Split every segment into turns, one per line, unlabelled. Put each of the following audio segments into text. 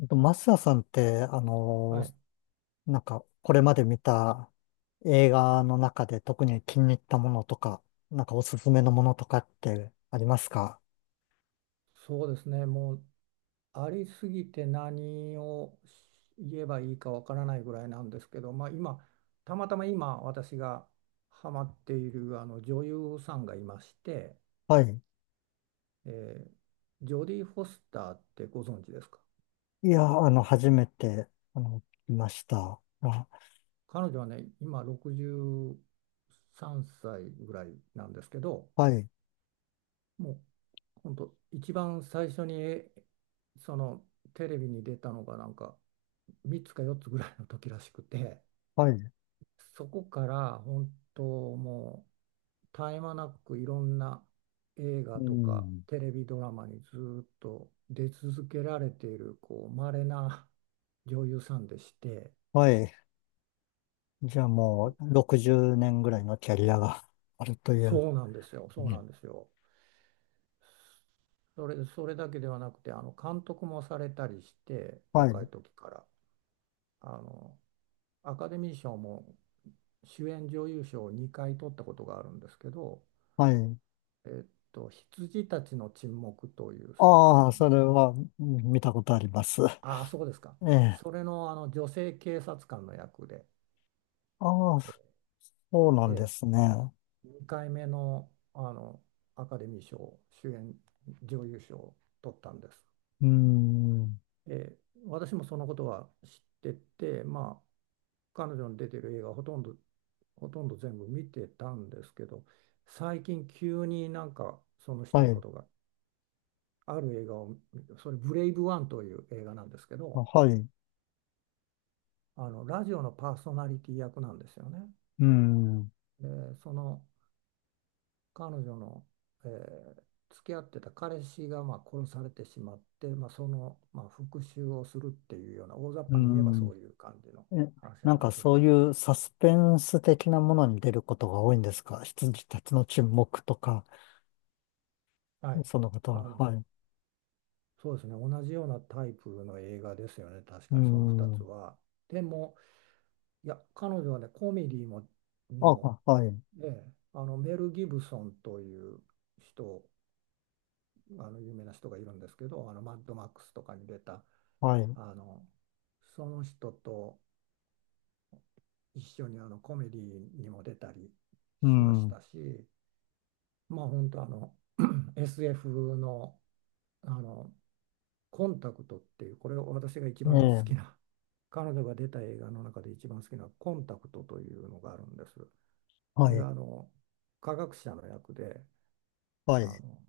マスヤさんって、
はい、
なんか、これまで見た映画の中で特に気に入ったものとか、なんかおすすめのものとかってありますか？
そうですね、もうありすぎて何を言えばいいかわからないぐらいなんですけど、まあ、今、たまたま今、私がハマっているあの女優さんがいまして、
はい。
えージョディ・フォスターってご存知ですか？
いや、初めて、聞きました。あ、
彼女はね、今63歳ぐらいなんですけど、
はい、
もう本当、一番最初にそのテレビに出たのが、なんか3つか4つぐらいの時らしくて。
はい、
そこから本当もう絶え間なくいろんな映画
う
とか
ん、
テレビドラマにずっと出続けられているこう稀な女優さんでして。
はい。じゃあも
お
う、60年ぐらいのキャリアが あるという。
そうなんですよ、
う
そうな
ん
んですよ。それだけではなくて、監督もされたりして、
は
若い
い、
時からあのアカデミー賞も主演女優賞を2回取ったことがあるんですけど、
はい。
「羊たちの沈黙」という作
あ
品、
あ、それは見たことあります。
ああ、そうですか。
ええ。
それの、女性警察官の役で、
ああ、そうなんで
え
すね。
え、2回目の、アカデミー賞、主演女優賞を取ったんです。
うーん。
ええ、私もそのことは知ってて、まあ、彼女の出てる映画ほとんど全部見てたんですけど、最近急になんかその人
は
のこ
い。
とが、ある映画を、それブレイブワンという映画なんですけ
あ
ど、
はい。う
ラジオのパーソナリティ役なんですよね。
ーん。う
で、その彼女の、えー付き合ってた彼氏がまあ殺されてしまって、まあ、その、まあ、復讐をするっていうような、大雑
ー
把に言えば
ん。
そういう感じの
え、
話な
なん
んで
か
すけ
そう
ど、
いうサスペンス的なものに出ることが多いんですか？羊たちの沈黙とか、
はい、
そのこと
あ
は。
の
はい。
そうですね、同じようなタイプの映画ですよね、確
うー
かにその2つ
ん。
は。でも、いや彼女はね、コメディもに
あ、
も
あはい。
ね、ええ、メル・ギブソンという人、有名な人がいるんですけど、マッドマックスとかに出た、
はい。う
あのその人と一緒にコメディにも出たり
ー
しまし
ん。
たし、まあ本当、SF の、あのコンタクトっていう、これを私が一
え
番好
え。
きな、彼女が出た映画の中で一番好きな、コンタクトというのがあるんです。
は
これ
い。
は科学者の役で、
はい。
あ
う
の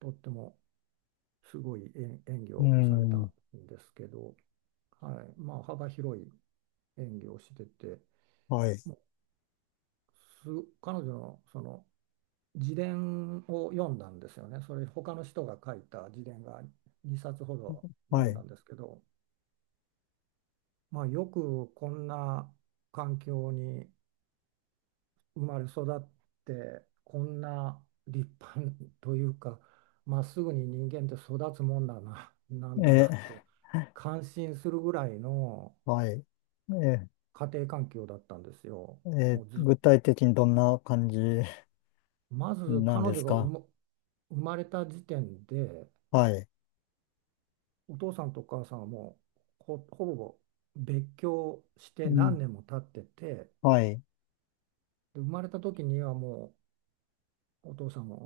とってもすごい演技
ー
をされた
ん。
んですけど、はい、まあ幅広い演技をしてて、
はい。
もうす彼女のその自伝を読んだんですよね。それ、他の人が書いた自伝が2冊ほど
は
読ん
い。
だんですけど、まあ、よくこんな環境に生まれ育って、こんな立派というか、まっすぐに人間って育つもんだな、なん
え
だなって
え。
感心するぐらいの
はい。ええ。
家庭環境だったんですよ。
ええ、
もうず、
具体的にどんな感じ
まず
なん
彼
で
女
す
が
か？
生まれた時点で、
はい。
お父さんとお母さんはもうほぼ別居し
う
て
ん。
何年も経ってて、
はい。
で、生まれた時にはもうお父さんは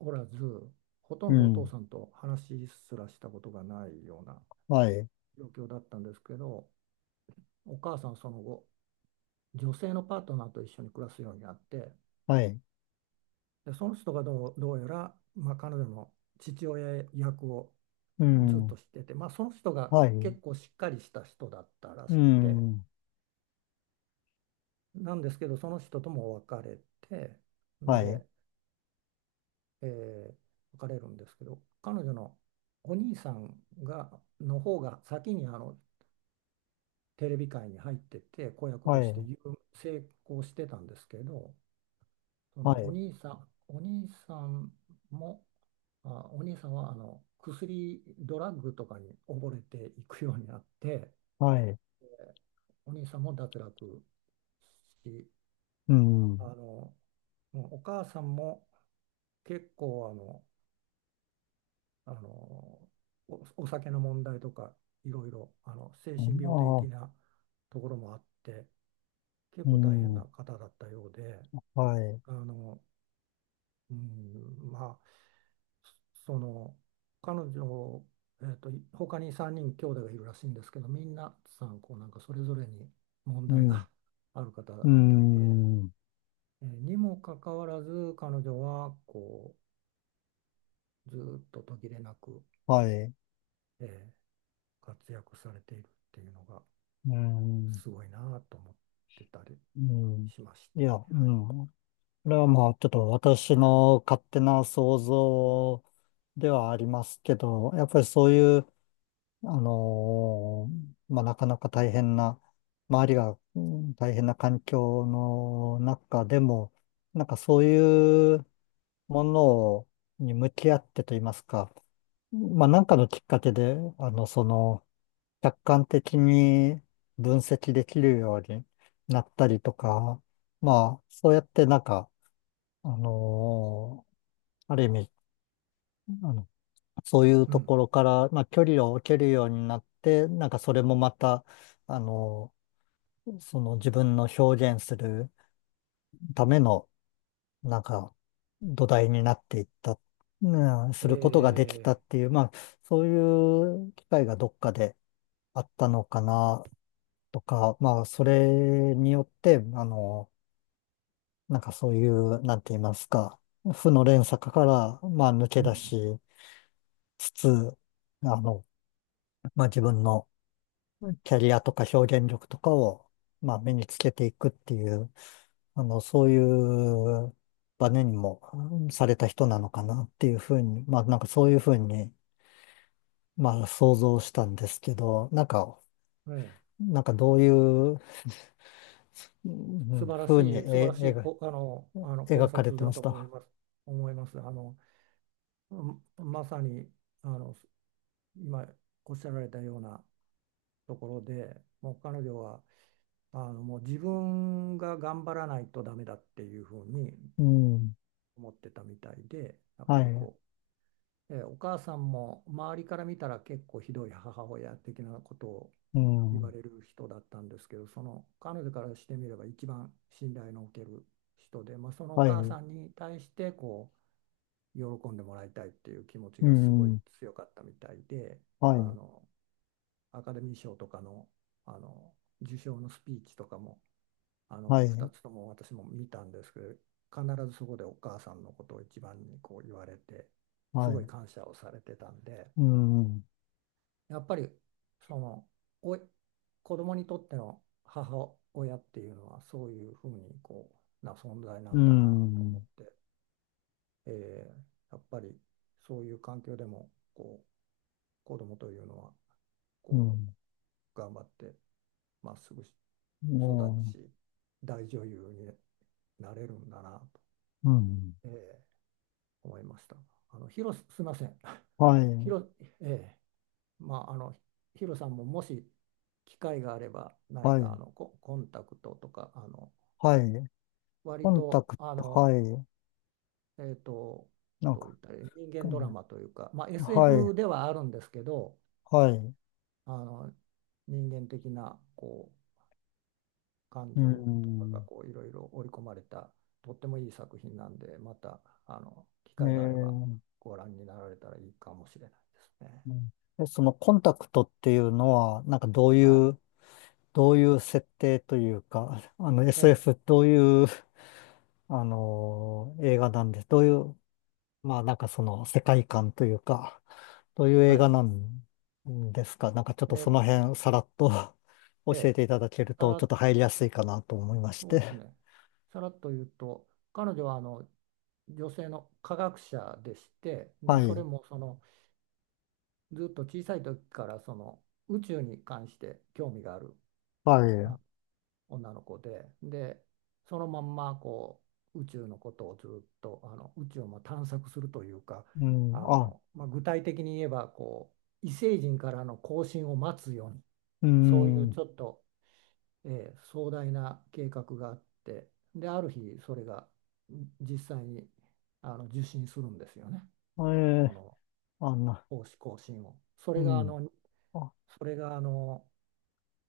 おらず、ほと
う
んどお父
ん。
さんと話すらしたことがないような
はい。
状況だったんですけど、お母さんはその後、女性のパートナーと一緒に暮らすようになって、
はい。
で、その人がどうやら、まあ、彼女の父親役を
う
ずっと
ん。
してて、まあ、その人が
はい。
結構しっかりした人だったら
う
しくて。
ん。
なんですけど、その人とも別れて、ん
はい。
で、えー別れるんですけど、彼女のお兄さんがの方が先にテレビ界に入ってて、子役
は
として
い。
成功してたんですけど、そ
は
のお
い。
兄さん、お兄さんも、お兄さんは薬、ドラッグとかに溺れていくようになって、
はい。
お兄さんも脱落し、
う
あ
ん。
の、もうお母さんも結構あのお、お酒の問題とか、いろいろ精
あ
神病
あ、
的なところもあって、結
う
構大変な
ん。
方だったようで、
はい。
あの、うん、まあその彼女、他に3人兄弟がいるらしいんですけど、みんなさん、こうなんかそれぞれに問
う
題
ん。
が ある方
う
みたいで、
ん。
にもかかわらず彼女はこう、ずーっと途切れなく、
はい。
えー活躍されているっていうのが
うん。
すごいなと思ってたり
うん。
しまし
いや、
て、
う
はい。
ん。これはまあ、ちょっと私の勝手な想像ではありますけど、やっぱりそういうあのまあ、なかなか大変な、周りが大変な環境の中でも、なんかそういうものをに向き合ってと言いますか、まあ、なんかのきっかけで、その、客観的に分析できるようになったりとか、まあ、そうやってなんか、あのーある意味、あのそういう
う
と
ん。
ころから、まあ、距離を置けるようになって、なんかそれもまた、あの、その自分の表現するための、なんか土台になっていった、うん、することがで
え
きたっていう、まあ、そういう機会がどっかであったのかな、とか、まあ、それによって、なんかそういう、なんて言いますか、負の連鎖から、まあ、抜け
う
出
ん。
しつつ、あの、まあ、自分のキャリアとか表現力とかを、まあ、身につけていくっていう、そういうバネにもされた人なのかなっていうふうに、まあ、なんかそういうふうに、まあ、想像したんですけど、なんか、
えー、
なんかどういう、う
素晴ら
ふうに
しい、素晴らしい
描
こ、あの、あの考
描かれ
察
て
だ
ま
と
し
思い
た。
ます。思います。あの、うんまさに、あの、今おっしゃられたようなところで、もう彼女は、あの、もう自分が頑張らないとダメだっていうふうに
うん。
思ってたみたいで、やっ
は
ぱり
い。
こう、お母さんも周りから見たら結構ひどい母親的なことを
う
言わ
ん。
れる人だったんですけど、その彼女からしてみれば一番信頼のおける人で、まあ、そのお
は
母
い。
さんに対してこう喜んでもらいたいっていう気持ち
う
がすごい
ん。
強かったみたいで、
は
あ
い。
のアカデミー賞とかの、あの受賞のスピーチとかも、
は
2
い。
つとも私も見たんですけど、必ずそこでお母さんのことを一番にこう言われて、す
は
ごい
い。
感謝をされてたんで。
うん。
やっぱりその、おい子供にとっての母親っていうのは、そういうふうにこうな存在な
う
んだなと思っ
ん。
て、えーやっぱりそういう環境でもこう、子供というのは
う
こ
ん。
う頑張って、まっすぐ育
も
ち、大女優になれるんだなと、
う、うん。
えー思いました。あの広す、すいません。
はい。
ええ、まあ、ヒロさんも、もし機会があれば何
は
か、
い、
コンタクトとか、あの
はい。コ
割
ンタ
と、
ク
あ
ト、
の、
はい。
えーと、
なん
どう
か、
言ったらいい、人
う
間ドラ
ん
マというか、まあ、
は
SF
い、
ではあるんですけど、
はい。
あの人間的なこう感
う
情とかが
ん。
こう、いろいろ織り込まれたとってもいい作品なんで、また機
ねえ
会があれば
ー
ご覧になられたらいいかもしれないですね。
うんそのコンタクトっていうのは、なんかどうい
は
う、どういう設定というか、
い。ええ、
SF どういう、映画なんで、どういう、まあなんかその世界観というか、どういう映
は
画
い。
なんですか？なんかちょっ
え
とそ
え、
の辺さらっと
え
教え
え。
ていただける
た
と、ちょ
ら
っと入りやすいかなと思いまし
そうです
て。
ね。さらっと言うと、彼女は女性の科学者でして、で、
は
それ
い、
もその、ずっと小さい時からその宇宙に関して興味がある
はい。
あ女の子で、で、そのまんま、こう宇宙のことをずっと、宇宙をまあ探索するというか、
うん、
あ
あ、
の、まあ、具体的に言えばこう、異星人からの交信を待つように、
う
そういう
ん、
ちょっと壮大な計画があって、である日それが実際に受信するんですよね、
え
そ
え、
の
あんな、
奉仕更新を。
うん、あ、
それがあの、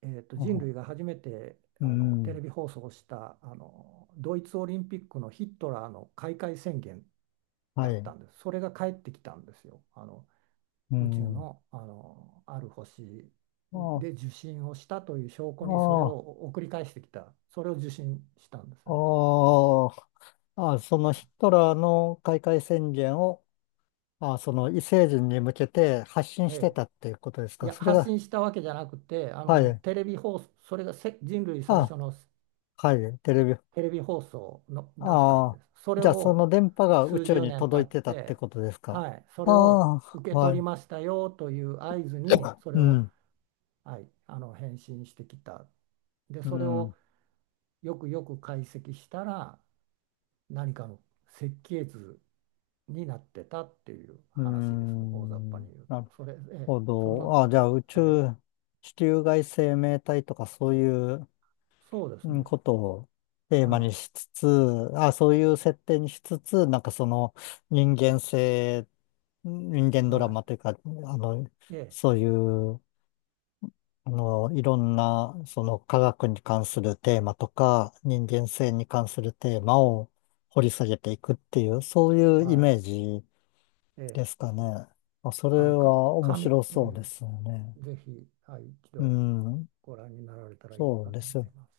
えーと、人
あ、
類が初めて
う
テ
ん、
レビ放送した、ドイツオリンピックのヒットラーの開会宣言
は
だった
い、
んです。それが帰ってきたんですよ。
う
宇宙
ん、
の、あのある星
あ、
で受信をしたという証拠にそれを
あ、
送り返してきた、それを受信したんですよね。
あ、あ、そのヒトラーの開会宣言を、あ、その異星人に向けて発信
え
して
え、
たっていうことです
い
か？
や
それ
発
が、
信したわけじゃなくて、
はい、
テレビ放送、それが人類最
あ、
初の
はい、テレビ、
テレビ放送のだった
あ
んで
あ、
す、それ
じゃあそ
を
の電波が宇
数
宙
十
に
年経
届い
っ
てたって
て、
ことですか？
はい、そ
あ
れを
あ、
受け
は
取り
い、
ましたよという合図にそ
う
れを、
ん、
はい、返信してきた。で
う
それ
ん、
をよくよく解析したら何かの設計図になってたっていう
う
話です、大雑把
ん、
に言う
な
と。
る
それ、ええ、
ほ
その、
ど。あ、じゃあ宇
はい、
宙、地球外生命体とかそういう
そうです
うん
ね。
ことをテー
は
マに
い。
しつつ、あ、そういう設定にしつつ、なんかその人間性、人間ドラ
は
マというか、の、
い。ええ、
そういう、いろんな、その科学に関するテーマとか、人間性に関するテーマを掘り下げていくっていう、そういうイメ
は
ージ
い。え
で
え、
すかね。まあ、それ
あの、か、
は面
え
白そうですよ
え、
ね。
ぜひ、はい、一
う
度
ん。
ご覧になられたらいい
そ
か
うで
と思
す。
います。